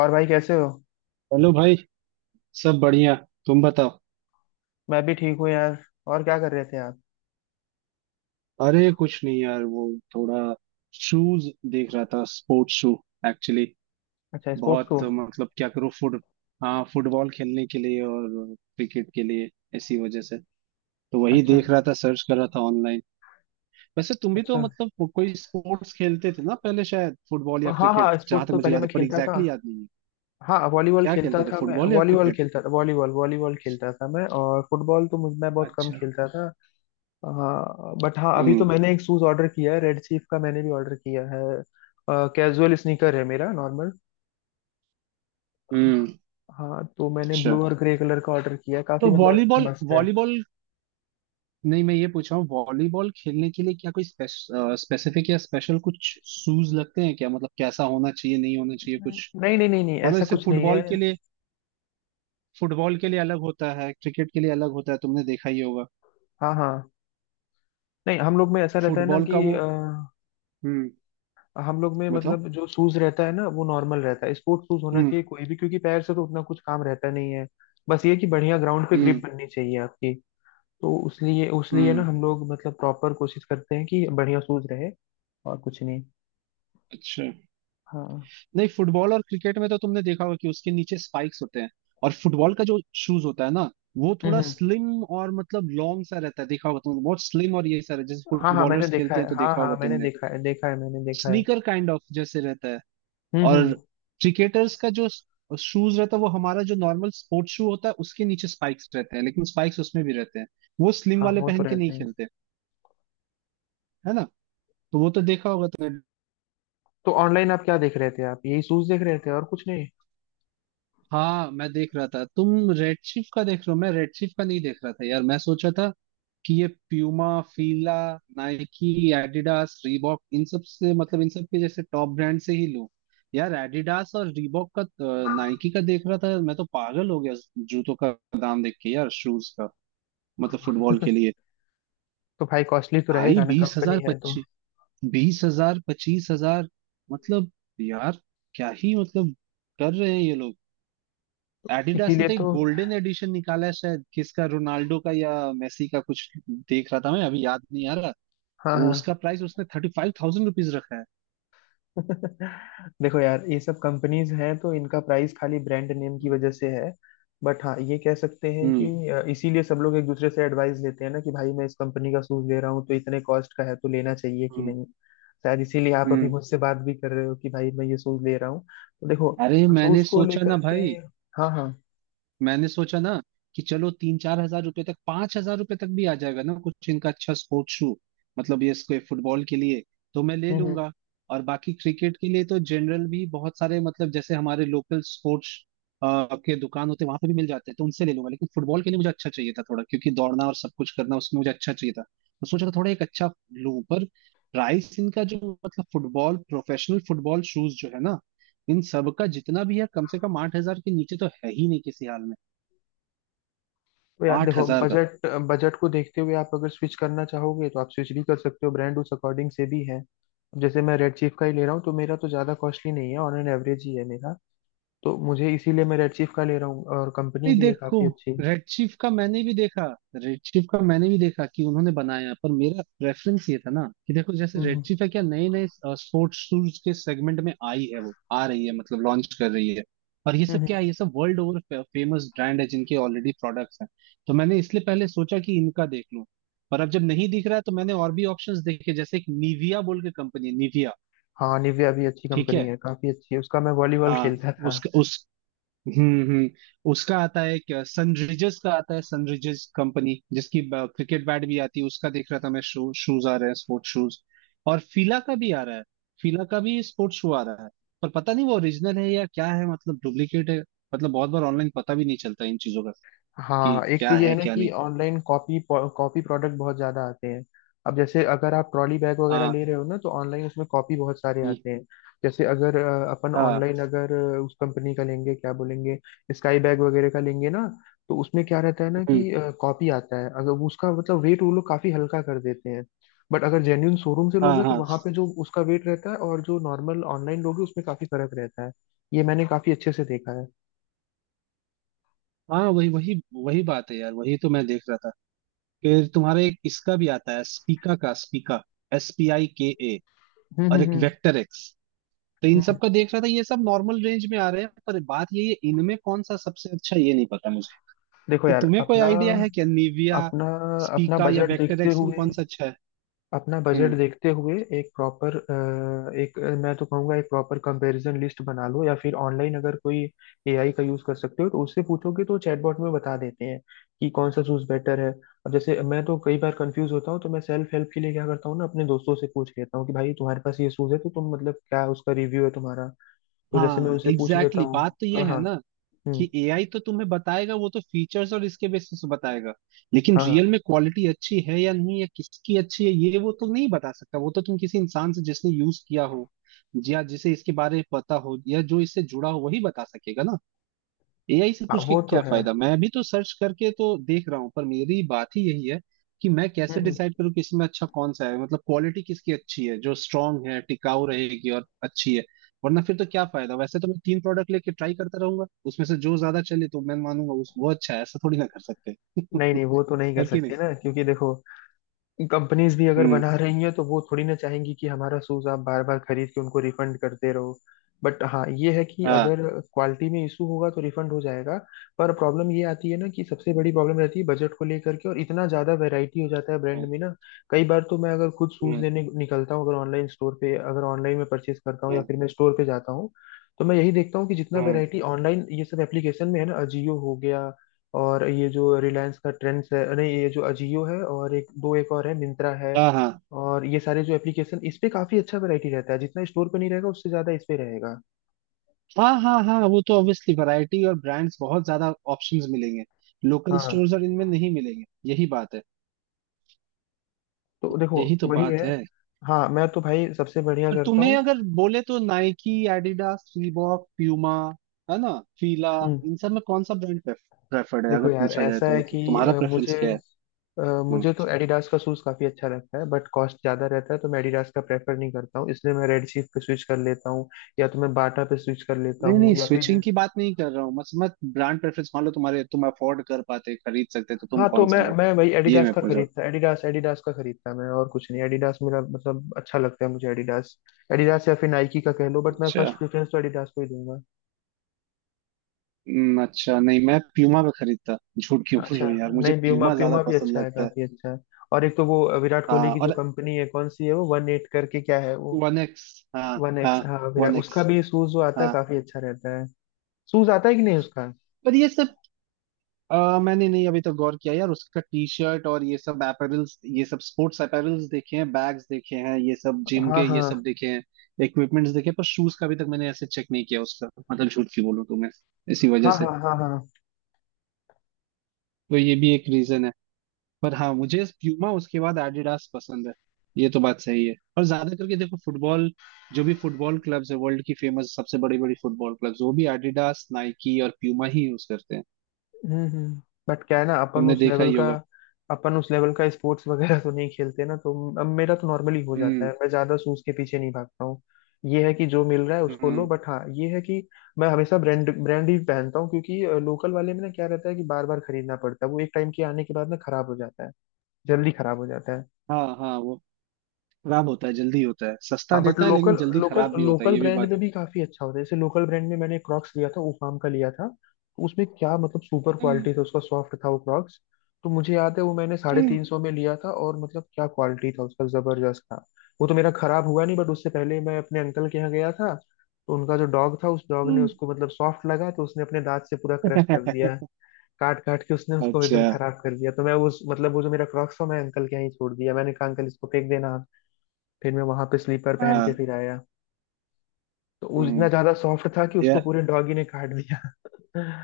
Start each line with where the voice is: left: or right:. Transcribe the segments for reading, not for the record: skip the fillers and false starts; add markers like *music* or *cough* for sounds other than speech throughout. left: और भाई कैसे हो।
right: हेलो भाई। सब बढ़िया। तुम बताओ।
left: मैं भी ठीक हूँ यार। और क्या कर रहे थे आप।
right: अरे कुछ नहीं यार। वो थोड़ा शूज देख रहा था, स्पोर्ट्स शू एक्चुअली।
left: अच्छा, स्पोर्ट्स को।
right: बहुत मतलब क्या करूँ फुट हाँ, फुटबॉल खेलने के लिए और क्रिकेट के लिए, इसी वजह से। तो वही
left: अच्छा।
right: देख रहा था, सर्च कर रहा था ऑनलाइन। वैसे तुम भी तो
left: अच्छा।
right: मतलब कोई स्पोर्ट्स खेलते थे ना पहले, शायद फुटबॉल या
left: हाँ
right: क्रिकेट,
left: हाँ,
right: जहां
left: स्पोर्ट्स
right: तक
left: तो
right: मुझे
left: पहले
right: याद
left: मैं
right: है, पर
left: खेलता था।
right: एग्जैक्टली याद नहीं है।
left: हाँ, वॉलीबॉल
right: क्या
left: खेलता
right: खेलते थे,
left: था मैं,
right: फुटबॉल या
left: वॉलीबॉल
right: क्रिकेट?
left: खेलता था, वॉलीबॉल वॉलीबॉल खेलता था मैं। और फुटबॉल तो मुझ मैं बहुत कम
right: अच्छा।
left: खेलता था। हाँ बट हाँ, अभी तो
right: हम्म।
left: मैंने एक शूज ऑर्डर किया है, रेड चीफ का मैंने भी ऑर्डर किया है। कैजुअल स्नीकर है मेरा, नॉर्मल।
right: हम्म।
left: हाँ तो मैंने
right: अच्छा।
left: ब्लू और ग्रे कलर का ऑर्डर किया है, काफी
right: तो
left: मतलब
right: वॉलीबॉल
left: मस्त है।
right: वॉलीबॉल। नहीं, मैं ये पूछ रहा हूँ, वॉलीबॉल खेलने के लिए क्या कोई स्पेसिफिक या स्पेशल कुछ शूज लगते हैं क्या? मतलब कैसा होना चाहिए, नहीं होना चाहिए कुछ।
left: नहीं नहीं नहीं नहीं,
right: मतलब
left: ऐसा
right: जैसे
left: कुछ नहीं है।
right: फुटबॉल के लिए, फुटबॉल के लिए अलग होता है, क्रिकेट के लिए अलग होता है, तुमने देखा ही होगा।
left: हाँ हाँ। नहीं, हम लोग में ऐसा रहता है ना
right: फुटबॉल
left: कि
right: का वो। हम्म।
left: हम लोग में
right: बताओ।
left: मतलब जो शूज रहता है ना वो नॉर्मल रहता है, स्पोर्ट्स शूज होना
right: हम्म।
left: चाहिए कोई भी, क्योंकि पैर से तो उतना कुछ काम रहता नहीं है। बस ये कि बढ़िया ग्राउंड पे ग्रिप
right: हम्म।
left: बननी चाहिए आपकी। तो उसलिए उसलिए ना
right: हम्म।
left: हम लोग मतलब प्रॉपर कोशिश करते हैं कि बढ़िया शूज रहे। और कुछ नहीं।
right: अच्छा।
left: हाँ।
right: नहीं, फुटबॉल और क्रिकेट में तो तुमने देखा होगा कि उसके नीचे स्पाइक्स होते हैं। और फुटबॉल का जो शूज होता है ना, वो
left: हम्म
right: थोड़ा
left: हम्म।
right: स्लिम और मतलब लॉन्ग सा रहता है, देखा होगा तुमने। बहुत स्लिम, और ये सारा जैसे
left: हाँ हाँ मैंने
right: फुटबॉलर्स
left: देखा
right: खेलते हैं,
left: है,
right: तो
left: हाँ
right: देखा होगा
left: हाँ मैंने
right: तुमने।
left: देखा है, देखा है, मैंने देखा है।
right: स्नीकर काइंड ऑफ जैसे रहता है। और
left: हम्म।
right: क्रिकेटर्स का जो शूज रहता है, वो हमारा जो नॉर्मल स्पोर्ट्स शू होता है उसके नीचे स्पाइक्स रहते हैं, लेकिन स्पाइक्स उसमें भी रहते हैं। वो स्लिम
left: हाँ,
right: वाले
left: वो तो
right: पहन के नहीं
left: रहते हैं।
right: खेलते, है ना। तो वो तो देखा होगा तुमने।
left: तो ऑनलाइन आप क्या देख रहे थे, आप यही शूज देख रहे थे और कुछ नहीं।
right: हाँ मैं देख रहा था, तुम रेड शिफ्ट का देख रहे हो, मैं रेड शिफ्ट का नहीं देख रहा था यार। मैं सोचा था कि ये Puma, Fila, Nike, Adidas, Reebok, इन सब से मतलब इन सब के जैसे टॉप ब्रांड से ही लूं। यार एडिडास और रीबॉक का, नाइकी का देख रहा था, मैं तो पागल हो गया जूतों का दाम देख के। यार शूज का मतलब फुटबॉल के लिए।
left: तो भाई कॉस्टली तो
right: भाई
left: रहेगा ना,
right: बीस
left: कंपनी
right: हजार
left: है तो।
right: 25, 20,000 25,000, मतलब यार क्या ही मतलब कर रहे हैं ये लोग। एडिडास ने
left: इसीलिए
right: तो एक
left: तो।
right: गोल्डन एडिशन निकाला है, शायद किसका, रोनाल्डो का या मेसी का कुछ, देख रहा था मैं, अभी याद नहीं आ रहा।
left: हाँ
right: वो
left: हाँ।
right: उसका प्राइस उसने 35,000 रुपीज रखा है।
left: *laughs* देखो यार, ये सब कंपनीज हैं तो इनका प्राइस खाली ब्रांड नेम की वजह से है। बट हाँ, ये कह सकते हैं कि
right: हम्म।
left: इसीलिए सब लोग एक दूसरे से एडवाइस लेते हैं ना कि भाई मैं इस कंपनी का शूज ले रहा हूँ तो इतने कॉस्ट का है तो लेना चाहिए कि
right: हम्म।
left: नहीं। शायद इसीलिए आप अभी
right: हम्म।
left: मुझसे बात भी कर रहे हो कि भाई मैं ये शूज ले रहा हूँ। तो देखो,
right: अरे मैंने
left: शूज को
right: सोचा ना
left: लेकर के।
right: भाई,
left: हाँ हाँ।
right: मैंने सोचा ना कि चलो 3 4 हजार रुपए तक, 5,000 रुपए तक भी आ जाएगा ना कुछ इनका अच्छा स्पोर्ट्स शू, मतलब ये इसको फुटबॉल के लिए तो मैं ले
left: हम्म।
right: लूंगा। और बाकी क्रिकेट के लिए तो जनरल भी बहुत सारे, मतलब जैसे हमारे लोकल स्पोर्ट्स के दुकान होते हैं, वहां पे भी मिल जाते हैं, तो उनसे ले लूंगा। लेकिन फुटबॉल के लिए मुझे अच्छा चाहिए था थोड़ा, क्योंकि दौड़ना और सब कुछ करना उसमें, मुझे अच्छा चाहिए था, तो सोचा था थोड़ा एक अच्छा लूं। पर प्राइस इनका जो, मतलब फुटबॉल, प्रोफेशनल फुटबॉल शूज जो है ना, इन सब का जितना भी है, कम से कम 8,000 के नीचे तो है ही नहीं किसी हाल में।
left: तो यार
right: आठ
left: देखो,
right: हजार का।
left: बजट बजट को देखते हुए आप अगर स्विच करना चाहोगे तो आप स्विच भी कर सकते हो, ब्रांड उस अकॉर्डिंग से भी है। अब जैसे मैं रेड चीफ का ही ले रहा हूँ तो मेरा तो ज़्यादा कॉस्टली नहीं है, ऑन एन एवरेज ही है मेरा। तो मुझे इसीलिए मैं रेड चीफ का ले रहा हूँ, और कंपनी
right: नहीं
left: भी है
right: देखो,
left: काफ़ी अच्छी।
right: रेड चीफ का मैंने भी देखा, रेड चीफ का मैंने भी देखा कि उन्होंने बनाया, पर मेरा प्रेफरेंस ये था ना कि देखो, जैसे
left: हम्म
right: रेड
left: हम्म
right: चीफ है क्या, नए नए स्पोर्ट्स शूज के सेगमेंट में आई है, वो आ रही है मतलब लॉन्च कर रही है। और ये
left: हम्म,
right: सब
left: हम्म।
right: क्या है, ये सब वर्ल्ड ओवर फेमस ब्रांड है जिनके ऑलरेडी प्रोडक्ट्स हैं। तो मैंने इसलिए पहले सोचा कि इनका देख लूं। पर अब जब नहीं दिख रहा है, तो मैंने और भी ऑप्शंस देखे, जैसे एक निविया बोल के कंपनी है, निविया।
left: हाँ, निविया भी अच्छी
right: ठीक
left: कंपनी
right: है।
left: है, काफ़ी अच्छी है उसका, मैं वॉलीबॉल
right: हाँ।
left: खेलता था।
right: उसका उस। हम्म। हम्म। उसका आता है क्या, सनरिजर्स का आता है, सनरिजर्स कंपनी जिसकी क्रिकेट बैट भी आती है, उसका देख रहा था मैं, शूज आ रहे हैं, स्पोर्ट्स शूज। और फीला का भी आ रहा है। फीला का भी स्पोर्ट्स शू आ रहा है। पर पता नहीं वो ओरिजिनल है या क्या है, मतलब डुप्लीकेट है, मतलब बहुत बार ऑनलाइन पता भी नहीं चलता इन चीजों का कि
left: हाँ, एक तो
right: क्या
left: ये है
right: है
left: ना
right: क्या
left: कि
right: नहीं।
left: ऑनलाइन कॉपी कॉपी प्रोडक्ट बहुत ज्यादा आते हैं। अब जैसे अगर आप ट्रॉली बैग वगैरह
right: हाँ।
left: ले रहे हो ना, तो ऑनलाइन उसमें कॉपी बहुत सारे
right: हम्म।
left: आते हैं। जैसे अगर अपन
right: हाँ।
left: ऑनलाइन अगर उस कंपनी का लेंगे, क्या बोलेंगे, स्काई बैग वगैरह का लेंगे ना, तो उसमें क्या रहता है ना
right: हम्म।
left: कि कॉपी आता है, अगर वो उसका मतलब वेट वो लोग काफी हल्का कर देते हैं। बट अगर जेन्यून शोरूम से
right: हाँ
left: लोगे तो
right: हाँ
left: वहां पे जो उसका वेट रहता है और जो नॉर्मल ऑनलाइन लोगे उसमें काफी फर्क रहता है। ये मैंने काफी अच्छे से देखा है।
right: हाँ वही वही। वही बात है यार, वही तो मैं देख रहा था। फिर तुम्हारे एक इसका भी आता है, स्पीका, का Spika, S P I K A.
left: हम्म।
right: और एक वेक्टर एक्स। तो इन
left: हम्म।
right: सब का देख रहा था, ये सब नॉर्मल रेंज में आ रहे हैं, पर बात ये है इनमें कौन सा सबसे अच्छा ये नहीं पता मुझे।
left: देखो
right: तो
left: यार,
right: तुम्हें कोई
left: अपना
right: आइडिया है क्या, निविया,
left: अपना अपना
right: स्पीका या
left: बजट
right: वेक्टर
left: देखते
right: एक्स में
left: हुए
right: कौन सा अच्छा है?
left: अपना बजट
right: हम्म।
left: देखते हुए एक प्रॉपर एक अ, मैं तो कहूँगा एक प्रॉपर कंपैरिजन लिस्ट बना लो, या फिर ऑनलाइन अगर कोई एआई का यूज़ कर सकते हो तो उससे पूछोगे तो चैटबॉट में बता देते हैं कि कौन सा शूज़ बेटर है। अब जैसे मैं तो कई बार कंफ्यूज होता हूँ तो मैं सेल्फ हेल्प के लिए क्या करता हूँ ना, अपने दोस्तों से पूछ लेता हूँ कि भाई तुम्हारे पास ये शूज़ है तो तुम मतलब क्या उसका रिव्यू है तुम्हारा। तो जैसे मैं
right: हाँ
left: उनसे पूछ
right: एग्जैक्टली,
left: लेता
right: exactly।
left: हूँ।
right: बात तो ये
left: हाँ
right: है
left: हाँ।
right: ना
left: हम्म।
right: कि एआई तो तुम्हें बताएगा, वो तो फीचर्स और इसके बेसिस पे बताएगा, लेकिन
left: हाँ हाँ।
right: रियल में क्वालिटी अच्छी है या नहीं, या किसकी अच्छी है, ये वो तो नहीं बता सकता। वो तो तुम किसी इंसान से, जिसने यूज किया हो, या जिसे इसके बारे में पता हो, या जो इससे जुड़ा हो, वही बता सकेगा ना। एआई से
left: हाँ,
right: पूछ के
left: वो तो
right: क्या
left: है।
right: फायदा। मैं भी तो सर्च करके तो देख रहा हूँ, पर मेरी बात ही यही है कि मैं
left: हम्म
right: कैसे
left: हम्म।
right: डिसाइड करूँ कि इसमें अच्छा कौन सा है, मतलब क्वालिटी किसकी अच्छी है जो स्ट्रांग है, टिकाऊ रहेगी और अच्छी है। वरना फिर तो क्या फायदा। वैसे तो मैं तीन प्रोडक्ट लेके ट्राई करता रहूंगा, उसमें से जो ज्यादा चले तो मैं मानूंगा उस वो अच्छा है, ऐसा थोड़ी ना कर सकते।
left: नहीं नहीं, वो तो नहीं कर
right: है कि नहीं।
left: सकते ना, क्योंकि देखो, कंपनीज भी अगर
right: हम्म।
left: बना रही हैं तो वो थोड़ी ना चाहेंगी कि हमारा शूज आप बार बार खरीद के उनको रिफंड करते रहो। बट हाँ ये है कि
right: हाँ।
left: अगर क्वालिटी में इशू होगा तो रिफंड हो जाएगा। पर प्रॉब्लम ये आती है ना कि सबसे बड़ी प्रॉब्लम रहती है बजट को लेकर के, और इतना ज्यादा वैरायटी हो जाता है ब्रांड
right: हम्म।
left: में ना। कई बार तो मैं अगर खुद शूज
right: हम्म।
left: लेने निकलता हूँ, अगर ऑनलाइन स्टोर पे, अगर ऑनलाइन में परचेज करता हूँ या
right: हम्म।
left: फिर मैं स्टोर पे जाता हूँ, तो मैं यही देखता हूँ कि जितना
right: हम्म।
left: वैरायटी ऑनलाइन ये सब एप्लीकेशन में है ना, अजियो हो गया, और ये जो रिलायंस का ट्रेंड्स है, नहीं, ये जो अजियो है और एक दो, एक और है, मिंत्रा है,
right: हाँ हाँ
left: और ये सारे जो एप्लीकेशन इस पे काफी अच्छा वैरायटी रहता है, जितना स्टोर पे नहीं रहेगा उससे ज्यादा इस पे रहेगा।
right: हाँ हाँ। हाँ वो तो ऑब्वियसली वैरायटी और ब्रांड्स, बहुत ज्यादा ऑप्शंस मिलेंगे, लोकल
left: हाँ।
right: स्टोर्स और इनमें नहीं मिलेंगे। यही बात है।
left: तो देखो,
right: यही तो
left: वही है।
right: बात है।
left: हाँ, मैं तो भाई सबसे बढ़िया
right: और
left: करता हूँ।
right: तुम्हें अगर बोले तो नाइकी, एडिडास, रीबॉक, प्यूमा, है ना, फीला,
left: हम्म।
right: इन सब में कौन सा ब्रांड प्रेफर्ड है अगर
left: देखो यार,
right: पूछा जाए
left: ऐसा
right: तो,
left: है कि
right: मतलब तुम्हारा
left: मुझे
right: प्रेफरेंस क्या है?
left: अ,
right: हम्म।
left: मुझे तो एडिडास का शूज काफी अच्छा लगता है, बट कॉस्ट ज्यादा रहता है तो मैं एडिडास का प्रेफर नहीं करता हूँ, इसलिए मैं रेड चीफ पे स्विच कर लेता हूँ, या तो मैं बाटा पे स्विच कर लेता
right: नहीं नहीं,
left: हूँ, या फिर
right: स्विचिंग की बात नहीं कर रहा हूँ। मत मत ब्रांड प्रेफरेंस मान लो तुम्हारे, तुम अफोर्ड कर पाते, खरीद सकते, तो तुम
left: हाँ, तो
right: कौन
left: मैं
right: सा लेते?
left: मैं वही
right: ये
left: एडिडास
right: मैं
left: का
right: पूछा।
left: खरीदता, एडिडास एडिडास का खरीदता मैं, और कुछ नहीं, एडिडास मेरा मतलब अच्छा लगता है, मुझे एडिडास, एडिडास या फिर नाइकी का कह लो, बट मैं
right: अच्छा।
left: फर्स्ट प्रेफरेंस तो एडिडास को ही दूंगा।
right: हम्म। अच्छा, नहीं मैं प्यूमा पे खरीदता, झूठ क्यों बोल
left: अच्छा।
right: रहा हूँ यार, मुझे
left: नहीं, प्यूमा
right: प्यूमा ज्यादा
left: प्यूमा भी
right: पसंद
left: अच्छा है,
right: लगता है।
left: काफी अच्छा है। और एक तो वो विराट कोहली
right: हाँ
left: की जो
right: और
left: कंपनी है, कौन सी है वो, वन एट करके क्या है वो,
right: वन एक्स। हाँ।
left: वन
right: हाँ
left: एक्स, हाँ विराट,
right: वन एक्स।
left: उसका भी शूज जो आता है
right: हाँ।
left: काफी अच्छा रहता है, शूज आता है कि नहीं उसका।
right: पर ये सब मैंने नहीं अभी तक गौर किया यार, उसका टी शर्ट और ये सब अपैरल्स, ये सब स्पोर्ट्स अपैरल्स देखे हैं, बैग्स देखे हैं, ये सब जिम
left: हाँ
right: के
left: हाँ
right: ये सब देखे हैं, इक्विपमेंट्स देखे हैं, पर शूज का अभी तक मैंने ऐसे चेक नहीं किया उसका, मतलब झूठ की बोलूं तो मैं, इसी वजह
left: हाँ
right: से,
left: हाँ हाँ हाँ।
right: तो ये भी एक रीजन है। पर हाँ, मुझे प्यूमा, उसके बाद एडिडास पसंद है। ये तो बात सही है। और ज्यादा करके देखो फुटबॉल, जो भी फुटबॉल क्लब्स है वर्ल्ड की फेमस, सबसे बड़ी बड़ी फुटबॉल क्लब्स, वो भी एडिडास, नाइकी और प्यूमा ही यूज करते हैं।
left: हम्म। बट क्या है ना, अपन
right: तुमने
left: उस
right: देखा
left: लेवल
right: ही
left: का
right: होगा।
left: अपन उस लेवल का स्पोर्ट्स वगैरह तो नहीं खेलते ना, तो अब मेरा तो नॉर्मली हो जाता है,
right: हम्म।
left: मैं ज्यादा सूज के पीछे नहीं भागता हूँ। ये है कि जो मिल रहा है उसको लो,
right: हम्म।
left: बट हाँ ये है कि मैं हमेशा ब्रांड ब्रांड ही पहनता हूँ, क्योंकि लोकल वाले में ना क्या रहता है कि बार बार खरीदना पड़ता है, वो एक टाइम के आने के बाद ना खराब हो जाता है, जल्दी खराब हो जाता है।
right: हाँ हाँ। वो खराब होता है जल्दी, होता है सस्ता,
left: हाँ बट
right: देता है लेकिन
left: लोकल
right: जल्दी
left: लोकल
right: खराब भी होता है,
left: लोकल
right: ये भी
left: ब्रांड
right: बात
left: में
right: है।
left: भी काफी अच्छा होता है, जैसे लोकल ब्रांड में मैंने क्रॉक्स लिया था उफाम का, लिया था तो उसमें क्या मतलब सुपर
right: हम्म।
left: क्वालिटी था, उसका सॉफ्ट था वो क्रॉक्स। तो मुझे याद है वो मैंने साढ़े
right: हम्म।
left: तीन सौ में लिया था और मतलब क्या क्वालिटी था उसका, जबरदस्त था। वो तो मेरा खराब हुआ नहीं, बट उससे पहले मैं अपने अंकल के यहाँ गया था, तो उनका जो डॉग था, उस डॉग ने
right: हम्म।
left: उसको मतलब सॉफ्ट लगा तो उसने अपने दांत से पूरा क्रश कर दिया,
right: *laughs*
left: काट काट के उसने उसको
right: अच्छा।
left: एकदम खराब कर दिया, तो मैं उस मतलब वो जो मेरा क्रॉक्स था मैं अंकल के यहाँ ही छोड़ दिया, मैंने कहा अंकल इसको फेंक देना आप।" फिर मैं वहां पे स्लीपर पहन के
right: हाँ।
left: फिर आया। तो वो
right: हम्म।
left: इतना ज्यादा सॉफ्ट था कि
right: या।
left: उसको पूरे डॉगी ने काट दिया। *laughs*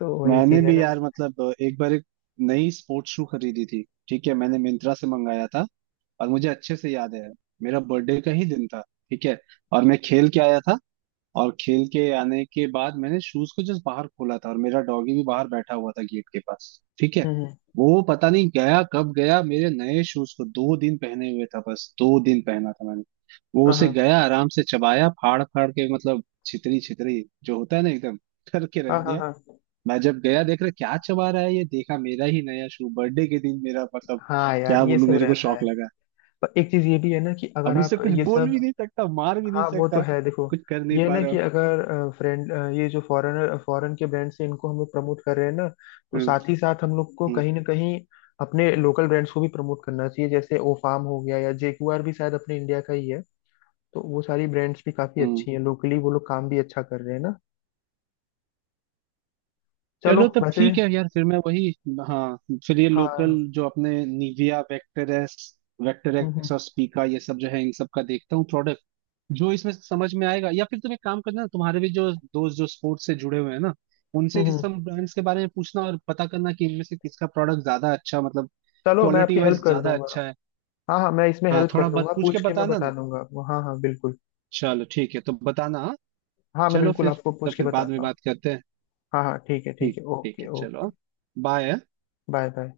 left: तो वही
right: मैंने
left: चीज है
right: भी
left: ना।
right: यार, मतलब एक बार एक नई स्पोर्ट्स शू खरीदी थी, ठीक है, मैंने मिंत्रा से मंगाया था, और मुझे अच्छे से याद है, मेरा बर्थडे का ही दिन था, ठीक है, और मैं खेल के आया था, और खेल के आने के बाद मैंने शूज को जस्ट बाहर खोला था, और मेरा डॉगी भी बाहर बैठा हुआ था गेट के पास, ठीक है।
left: हम्म।
right: वो पता नहीं गया कब गया, मेरे नए शूज को 2 दिन पहने हुए था, बस 2 दिन पहना था मैंने। वो
left: हाँ
right: उसे
left: हाँ
right: गया आराम से चबाया, फाड़ फाड़ के, मतलब छितरी छितरी जो होता है ना, एकदम करके रख
left: हाँ हाँ
right: दिया।
left: हाँ।
right: मैं जब गया, देख रहा क्या चबा रहा है, ये देखा मेरा ही नया शू, बर्थडे के दिन मेरा, मतलब
left: हाँ यार,
right: क्या
left: ये
right: बोलूं,
left: सब
right: मेरे को
left: रहता
right: शौक
left: है।
right: लगा।
left: पर एक चीज ये भी है ना कि अगर
right: अब
left: आप
right: उससे कुछ
left: ये
right: बोल भी
left: सब,
right: नहीं सकता, मार भी नहीं
left: हाँ वो तो
right: सकता,
left: है, देखो,
right: कुछ कर नहीं
left: ये है
right: पा
left: ना
right: रहा
left: कि
right: हूँ।
left: अगर फ्रेंड, ये जो फॉरेन के ब्रांड से इनको हम लोग प्रमोट कर रहे हैं ना, तो
right: हम्म।
left: साथ ही साथ हम लोग को
right: हम्म।
left: कहीं ना कहीं अपने लोकल ब्रांड्स को भी प्रमोट करना चाहिए, जैसे ओ फार्म हो गया, या जेगुआर भी शायद अपने इंडिया का ही है, तो वो सारी ब्रांड्स भी काफी
right: हम्म।
left: अच्छी हैं लोकली, वो लोग काम भी अच्छा कर रहे हैं ना। चलो
right: चलो तब
left: वैसे।
right: ठीक है यार, फिर मैं वही। हाँ। फिर ये लोकल
left: हाँ।
right: जो अपने निविया, वेक्टरेस,
left: हम्म
right: वेक्टरेक्स और स्पीका, ये सब जो है, इन सब का देखता हूँ प्रोडक्ट, जो इसमें समझ में आएगा। या फिर तुम एक काम करना, तुम्हारे भी जो दोस्त जो स्पोर्ट्स से जुड़े हुए हैं ना, उनसे इस
left: हम्म।
right: सब ब्रांड्स के बारे में पूछना और पता करना कि इनमें से किसका प्रोडक्ट ज्यादा अच्छा, मतलब
left: चलो मैं
right: क्वालिटी
left: आपकी हेल्प
right: वाइज
left: कर
right: ज्यादा
left: दूंगा।
right: अच्छा है।
left: हाँ हाँ मैं इसमें
right: हाँ
left: हेल्प
right: थोड़ा
left: कर
right: बात
left: दूंगा,
right: पूछ के
left: पूछ के मैं
right: बताना
left: बता
right: ना।
left: दूंगा आपको, हाँ हाँ बिल्कुल।
right: चलो ठीक है, तो बताना, हाँ?
left: हाँ मैं
right: चलो
left: बिल्कुल
right: फिर
left: आपको
right: तो
left: पूछ के
right: फिर बाद में
left: बताता हूँ।
right: बात करते हैं।
left: हाँ हाँ ठीक है ठीक
right: ठीक,
left: है,
right: ठीक
left: ओके
right: है।
left: ओके।
right: चलो। बाय।
left: Bye bye.